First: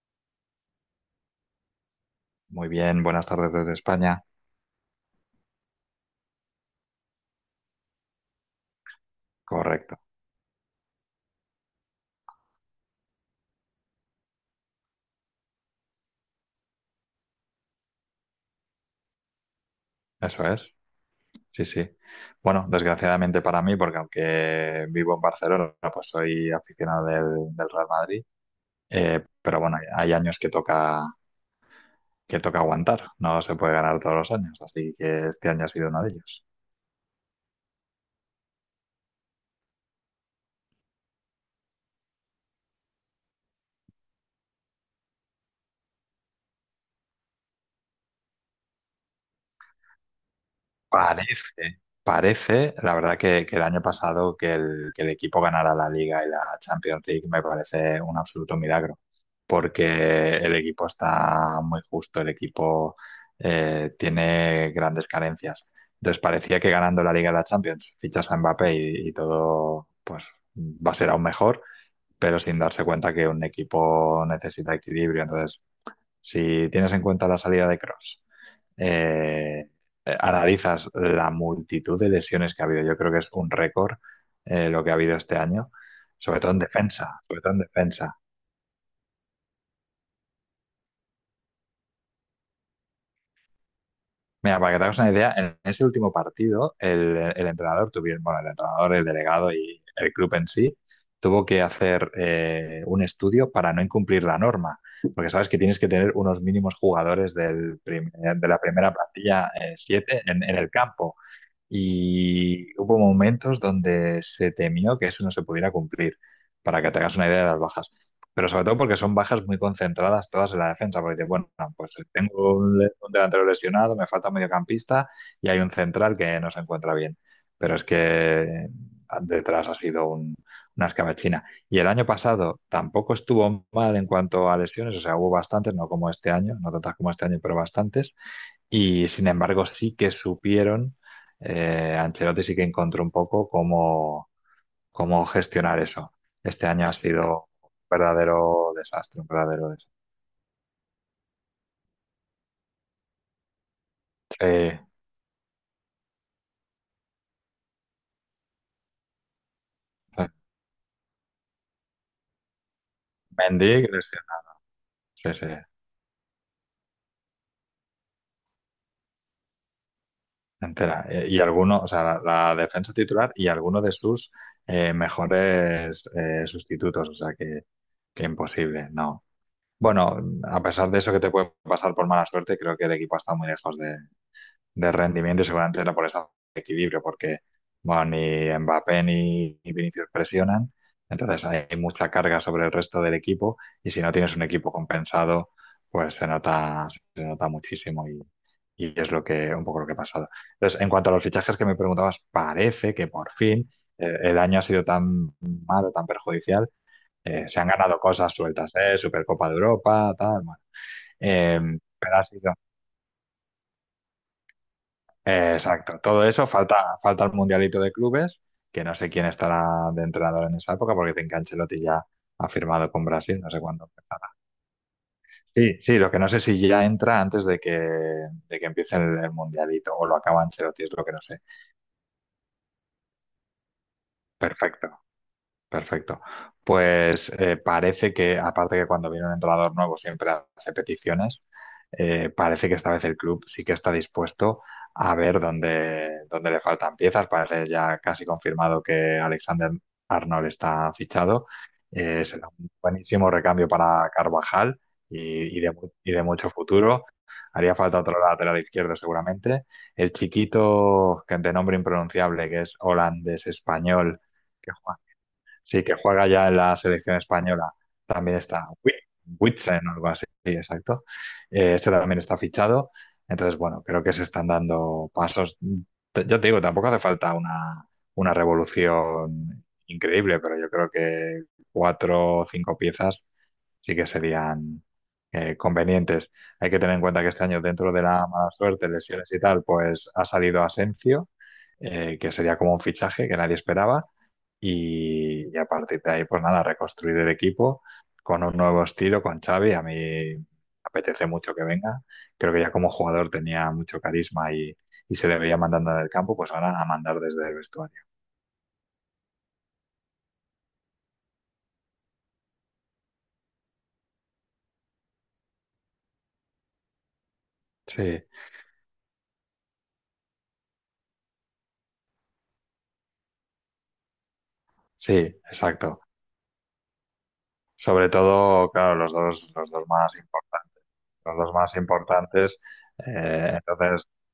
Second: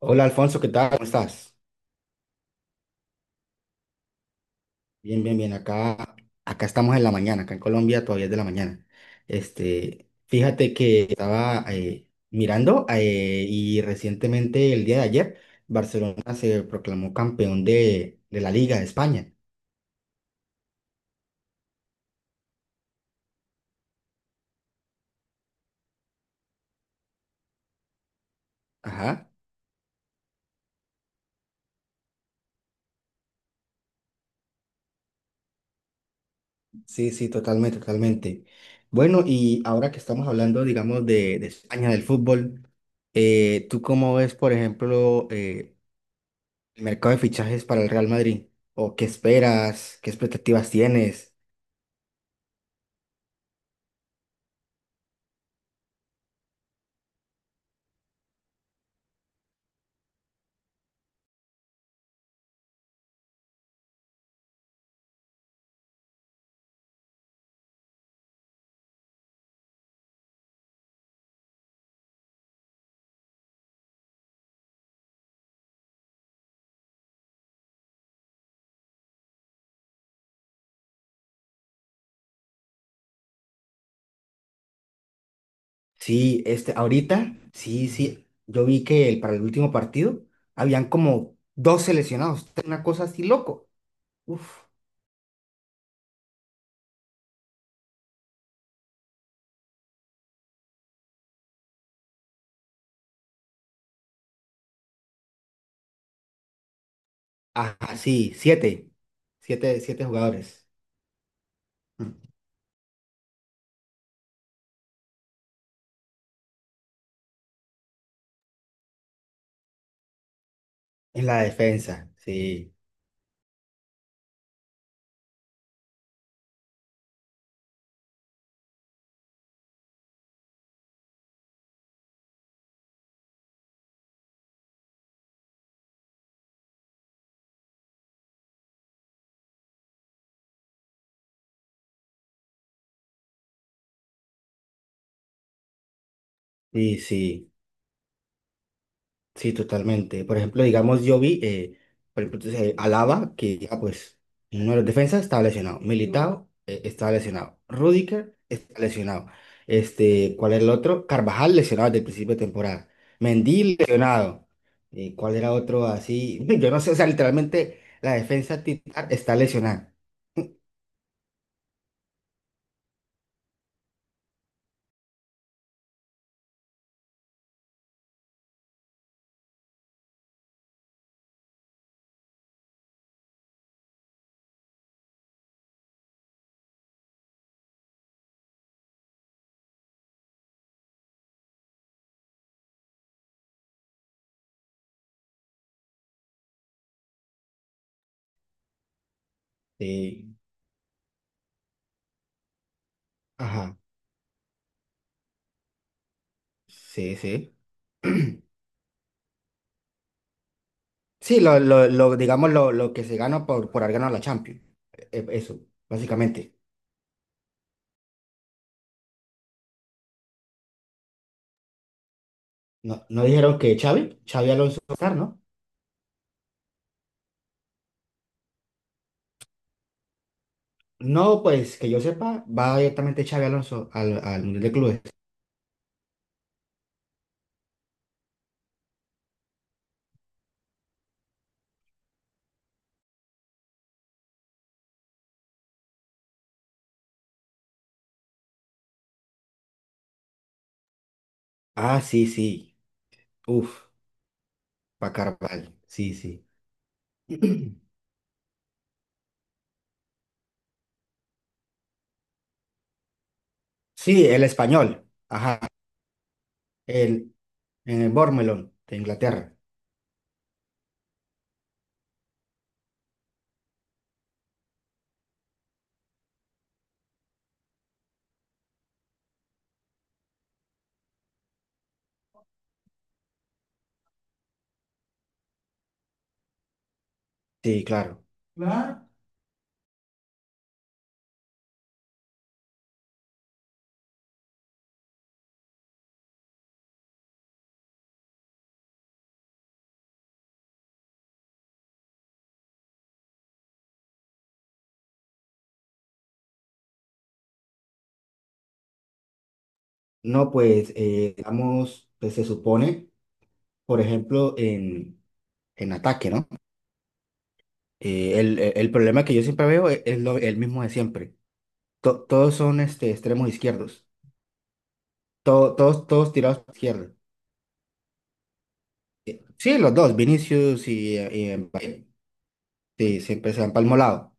Hola Alfonso, ¿qué tal? ¿Cómo estás? Muy bien, buenas tardes desde España. Bien, bien, bien. Acá estamos en la mañana, acá en Colombia todavía es de la mañana. Correcto, Fíjate que estaba mirando y recientemente, el día de ayer, Barcelona se proclamó campeón de la Liga de España. eso es. Sí, sí. Bueno, desgraciadamente para mí, porque aunque vivo en Barcelona, pues soy aficionado del Real Madrid. Ajá, Pero bueno, hay años que toca aguantar. No se puede ganar todos los años, así que este año ha sido uno de ellos. sí, sí, totalmente, totalmente. Bueno, y ahora que estamos hablando, digamos, de España, del fútbol, ¿tú cómo ves, por ejemplo, el mercado de fichajes para el Real Madrid? ¿O qué esperas? ¿Qué expectativas tienes? Parece, la verdad que el año pasado que el equipo ganara la Liga y la Champions League me parece un absoluto milagro, porque el equipo está muy justo, el equipo tiene grandes carencias. Entonces parecía que ganando la Liga y la Champions fichas a Mbappé y todo pues va a ser aún mejor, pero sin darse cuenta que un equipo necesita equilibrio. Entonces, si tienes en cuenta la salida de Cross eh, analizas la multitud de lesiones que ha habido. Yo creo que es un récord lo que ha habido este año, Sí, sobre todo en defensa, ahorita, sobre todo en sí, defensa. sí. Yo vi que para el último partido habían como dos seleccionados. Una cosa así loco. Uf. Mira, para que te hagas una idea, en ese último partido el entrenador tuvieron, bueno, el entrenador, el delegado y el club en sí tuvo que hacer un estudio para no incumplir la norma, porque sabes que tienes que tener unos mínimos jugadores Ajá, sí, de la siete. primera plantilla, Siete, siete siete, en jugadores. el campo. Mm. Y hubo momentos donde se temió que eso no se pudiera cumplir, para que te hagas una idea de las bajas. Pero sobre todo porque son bajas muy concentradas todas en la defensa, porque En dices, la bueno, pues defensa. tengo Sí, un delantero lesionado, me falta un mediocampista y hay un central que no se encuentra bien. Pero es que detrás ha sido una escabechina. Y el año pasado tampoco estuvo mal en cuanto a lesiones, o sea, hubo bastantes, no como este año, no tantas como este año, pero bastantes. Y sin embargo, sí que supieron, Ancelotti sí que encontró un poco cómo gestionar eso. Este año ha sí, sí. sido un verdadero desastre, un Sí, verdadero desastre. totalmente. Por ejemplo, digamos, yo vi, por ejemplo, entonces, Alaba, que ya pues Sí, uno de los defensas estaba lesionado. Militao estaba lesionado. Rudiger está lesionado. sí. ¿Cuál era el otro? Carvajal lesionado desde el principio de temporada. Mendy Mendy, Cristiano, lesionado. ¿Cuál sí, sí, era otro así? Yo no sé, o sea, literalmente la defensa titular está lesionada. entera. Y alguno, o sea, la defensa titular y alguno de sus mejores sustitutos, o sea, que imposible, no. Bueno, a pesar de eso que te puede pasar por mala suerte, creo que el equipo ha estado muy lejos de, rendimiento y seguramente era por esa equilibrio, porque bueno, ni Mbappé ni Vinicius presionan, entonces hay mucha carga sobre el resto del equipo y si no tienes un equipo compensado, pues se nota muchísimo y es lo que, un poco lo que ha pasado. Sí, Entonces, en cuanto a los fichajes que me preguntabas, parece que por fin ajá. El año ha sido tan malo, tan perjudicial, Sí, sí. se han ganado cosas sueltas, ¿eh? Supercopa de Europa, tal, bueno. Sí, Eh, pero ha digamos sido, lo que se gana por haber ganado la Champions. Eso, exacto, todo eso, básicamente. falta el mundialito de clubes, que no sé quién estará de entrenador en esa época, porque Tinka Ancelotti ya ha firmado No, con no Brasil, no dijeron sé que cuándo Xavi, empezará. Xavi Alonso va a estar, ¿no? Sí, sí, lo que no sé si ya entra antes de que empiece el mundialito, o lo acaba Ancelotti, es lo que no No, sé. pues que yo sepa, va directamente Xavi Alonso al Mundial de Perfecto. Clubes. Perfecto. Pues parece que, aparte que cuando viene un entrenador nuevo siempre hace peticiones, parece que esta vez el club sí que está dispuesto a ver dónde le faltan piezas. Parece ya casi confirmado que Alexander Arnold está fichado. Ah, sí, Será un sí. buenísimo recambio Uf, para Carvajal pa' y, y Carvajal. de, mu- Sí, y de sí. mucho futuro. Haría falta otro lateral izquierdo seguramente. El chiquito de nombre impronunciable, que es holandés-español. Sí, el español. Ajá. Sí, que juega ya en la selección El, española. en el También Bournemouth, está de Inglaterra. Huitzen o algo así, sí, exacto. Este también está fichado. Entonces, bueno, creo que se están dando pasos. Yo te digo, tampoco hace falta una revolución increíble, pero yo creo que cuatro o cinco piezas sí que serían convenientes. Hay que tener en cuenta que este año, Sí, dentro de claro. la mala suerte, Claro. lesiones y tal, pues ha salido Asensio, que sería como un fichaje que nadie esperaba. Y a partir de ahí, pues nada, reconstruir el equipo con un nuevo estilo, con Xavi. A mí me apetece mucho que venga. Creo que ya como jugador tenía mucho carisma y se le veía mandando en el campo, pues ahora a mandar desde el vestuario. No, pues, digamos, pues se supone, por ejemplo, en ataque, ¿no? Sí, El problema que yo siempre veo es, lo, el mismo de siempre. Todos son extremos izquierdos. sí, to- exacto. todos, todos tirados para izquierda. Sobre todo, claro, los dos, los Sí, dos los dos, más importantes. Vinicius y, Los y dos más Mbappé. importantes. Sí, siempre eh, se han entonces, palmolado.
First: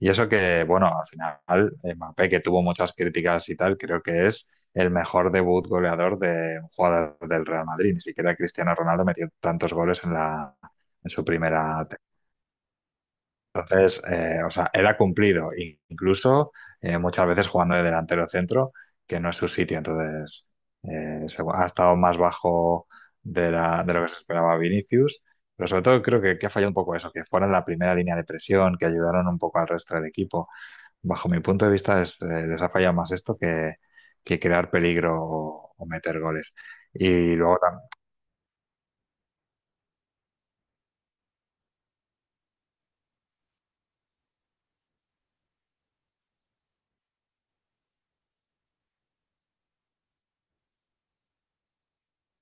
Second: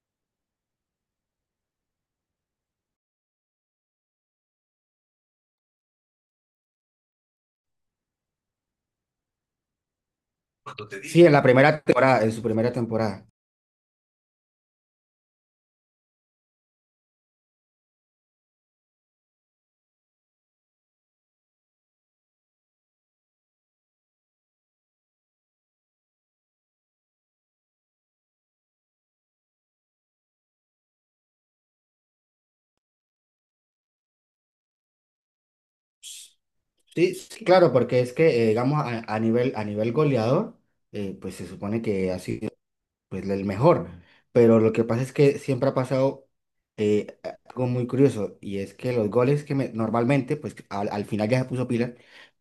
Y eso que, bueno, al final, Mbappé, que tuvo muchas críticas y tal, creo que es el mejor debut goleador de un jugador del Real Madrid. Ni siquiera Cristiano Ronaldo metió tantos goles en su Sí, en la primera primera. Temporada, en su primera temporada. Entonces, o sea, era cumplido, incluso muchas veces jugando de delantero centro, que no es su sitio. Entonces, ha estado más bajo de lo que se esperaba Vinicius. Pero sobre todo creo que ha fallado un poco eso, que fuera la primera línea de presión, que ayudaron un poco al resto del equipo bajo mi punto de vista, les ha fallado más esto que crear peligro o meter goles. Sí, Y sí, luego claro, también, porque es que, digamos, a nivel, a nivel goleador, pues se supone que ha sido pues, el mejor. Pero lo que pasa es que siempre ha pasado eh, algo muy curioso, y es que los goles normalmente, pues al final ya se puso pila.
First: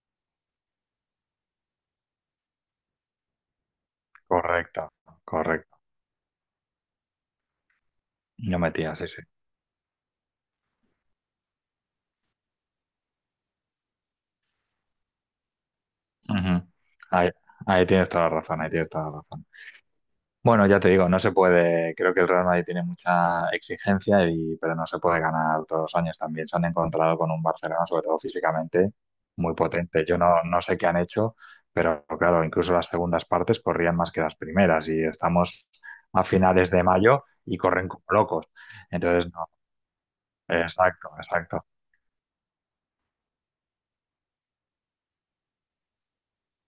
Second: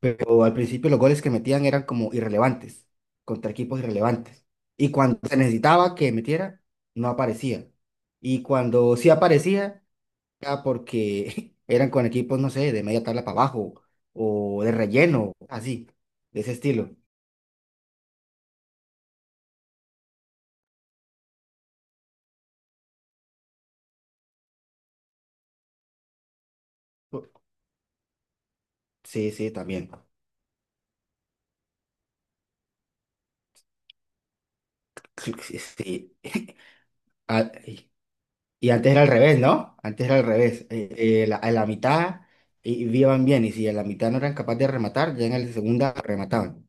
Pero al principio los goles que metían eran como irrelevantes, contra equipos irrelevantes. Y correcto, cuando se correcto. necesitaba que metiera, no aparecía. Y No cuando metía, sí, sí sí. aparecía, era porque eran con equipos, no sé, de media tabla para abajo o de relleno, así, de ese Ujú. estilo. Ahí, ahí tienes toda la razón, ahí tienes toda la razón. Bueno, ya te digo, no se puede, creo que el Real Madrid tiene mucha exigencia y, pero no se puede ganar todos los años también. Se han encontrado con un Barcelona, sobre todo físicamente, Sí, sí, muy también. potente. Yo no, no sé qué han hecho, pero claro, incluso las segundas partes corrían más que las primeras y Sí, sí, estamos sí. a finales de mayo Ah, y corren y como locos. y antes era al Entonces, revés, no, ¿no? Antes era al revés. Exacto, A la exacto. mitad y iban bien, y si a la mitad no eran capaces de rematar, ya en la segunda remataban.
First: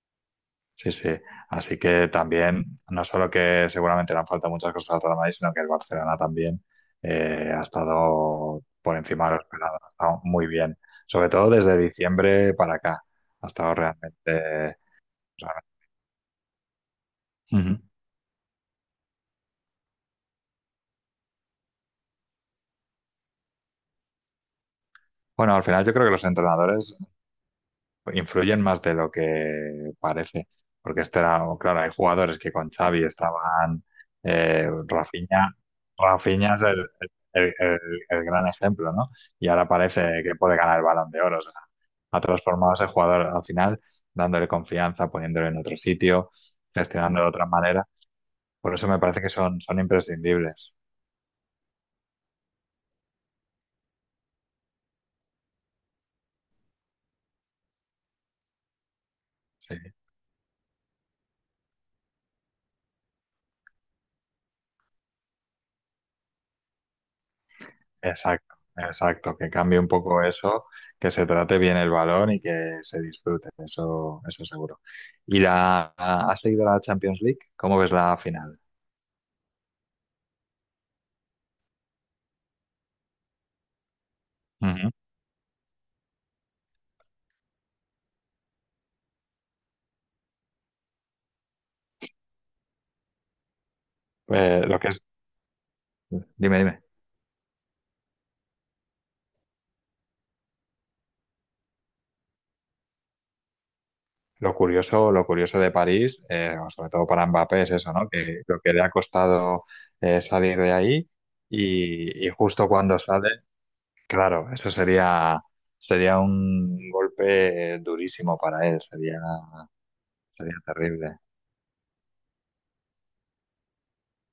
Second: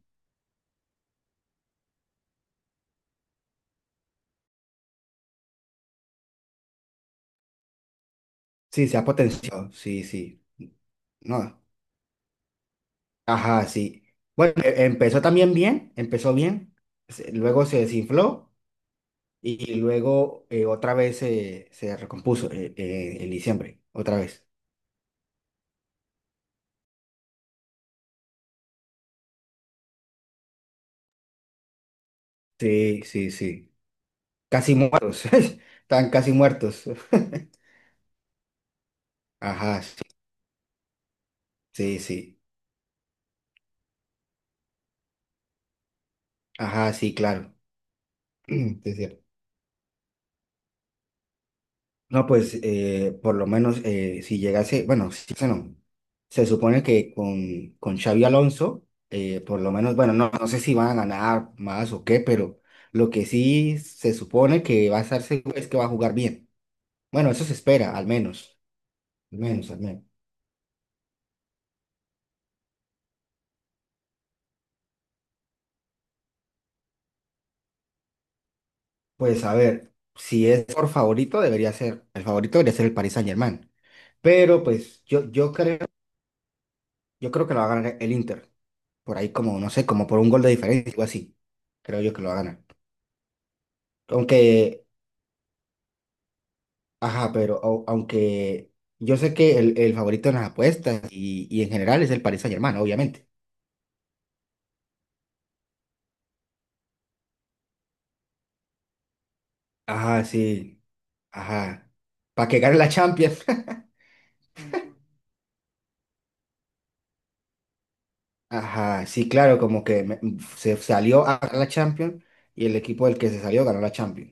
Sí, sí. Así que también, no solo que seguramente le han faltado muchas cosas al Real Madrid, sino que el Barcelona también ha estado Sí, por se ha encima de lo potenciado, esperado, ha sí, estado sí. muy bien. Sobre todo No, desde diciembre para acá, ha ajá, estado sí. realmente... Bueno, empezó también realmente- bien, empezó bien, luego Ujú. se desinfló y luego otra vez se recompuso, en diciembre, otra vez. Bueno, al final yo creo que los entrenadores influyen más de lo que parece, porque este era, claro, hay jugadores que con Sí, Xavi sí, sí. estaban, Casi muertos, Rafinha, están casi Rafinha es muertos. El- el- el gran ejemplo, ¿no? Y ahora Ajá, sí, parece que puede ganar el Balón de Oro, o sea, sí, ha sí. transformado a ese jugador al final, dándole confianza, poniéndolo en otro sitio, Ajá, sí, gestionando de otra claro. manera, por eso Sí, me sí. parece que son imprescindibles. No, pues por lo menos, si llegase, bueno, si llegase no, se supone que con Xavi Alonso, por lo Sí. menos, bueno, no, no sé si van a ganar más o qué, pero lo que sí se supone que va a estar seguro es que va a jugar bien. Bueno, eso se espera, al Exacto, menos, exacto, al que menos, cambie al un menos. poco eso, que se trate bien el balón y que se disfrute, eso seguro. ¿Y has seguido la Champions League? ¿Cómo ves la final? Pues a ver, si es por favorito, debería ser, el favorito debería ser el Paris Saint-Germain, pero Ujú. pues yo creo, yo creo, que lo va a ganar el Inter, por ahí como, no sé, como por un gol de diferencia, algo así, creo yo que lo va a ganar. Lo Aunque, que es, dime, dime. ajá, pero aunque yo sé que el favorito en las apuestas y en general es el Paris Saint-Germain, obviamente. Lo curioso de París, sobre todo para Mbappé, es eso, ¿no? Que lo que le ha costado Ajá, salir de sí, ahí ajá. y Para que justo gane la cuando sale, Champions. claro, eso sería un golpe durísimo para él, Ajá, sería, sí, claro, como sería se terrible. salió a ganar la Champions y el equipo del que se salió ganó la Champions.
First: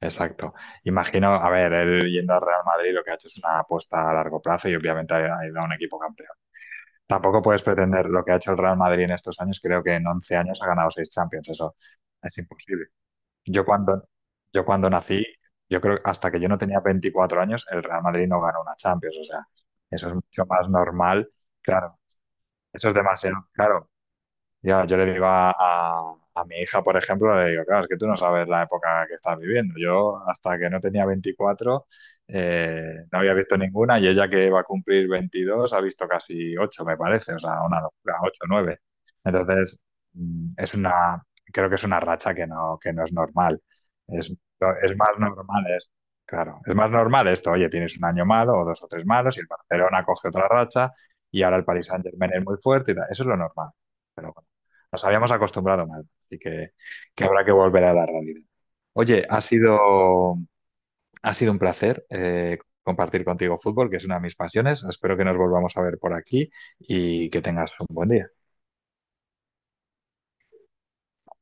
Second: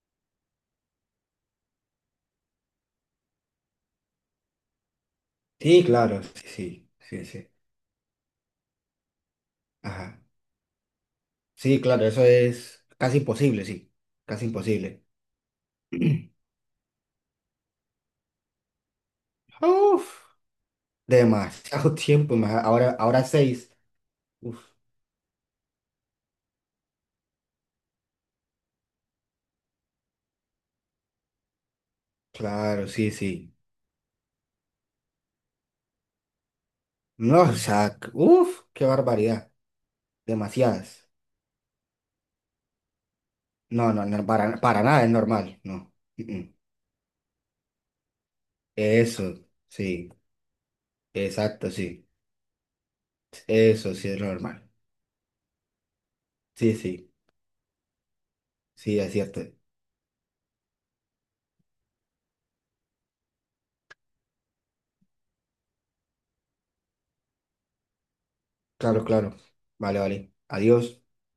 Exacto. Imagino, a ver, él yendo al Real Madrid lo que ha hecho es una apuesta a largo plazo y obviamente ha ido a un Sí, equipo claro, campeón. sí, sí, sí, Tampoco sí. puedes pretender lo que ha hecho el Real Madrid en estos años, creo que en Ajá. 11 años ha ganado 6 Champions, eso Sí, claro, eso es es imposible. casi Yo imposible, sí. cuando, Casi yo cuando imposible. nací, yo creo que hasta que yo no tenía 24 años, el Real Madrid no ganó una Champions, o sea, eso es Uf, mucho más normal, demasiado claro, tiempo. ma- eso es Ahora, ahora demasiado, seis. claro, Uf. ya, yo le digo a, a mi hija, por ejemplo, le digo, claro, es que tú no sabes la época que estás viviendo. Yo, hasta que no tenía 24 Claro, sí, no había sí. visto ninguna y ella que va a cumplir 22 ha visto casi 8 me parece, o No, o sea, una sea, locura, 8 uff, nueve. qué barbaridad. Entonces, mm, es Demasiadas. una, creo que es una racha que no es normal. No, no, no, Es, para, no, para es nada es más normal, normal, no. Mm, mm. claro, es más normal esto, oye, tienes un año malo o dos o tres malos Eso, y el Barcelona sí, coge otra racha y ahora el exacto, Paris sí. Saint-Germain es muy fuerte y tal. Eso es lo normal. Eso sí es Pero normal. nos habíamos acostumbrado mal, así que, Sí, sí, habrá que volver a la realidad. sí, es Oye, ha cierto. sido, ha sido un placer compartir contigo fútbol, que es una de mis pasiones. Espero que nos volvamos a ver por aquí y que tengas un buen día. Claro, claro. Vale, vale. Adiós.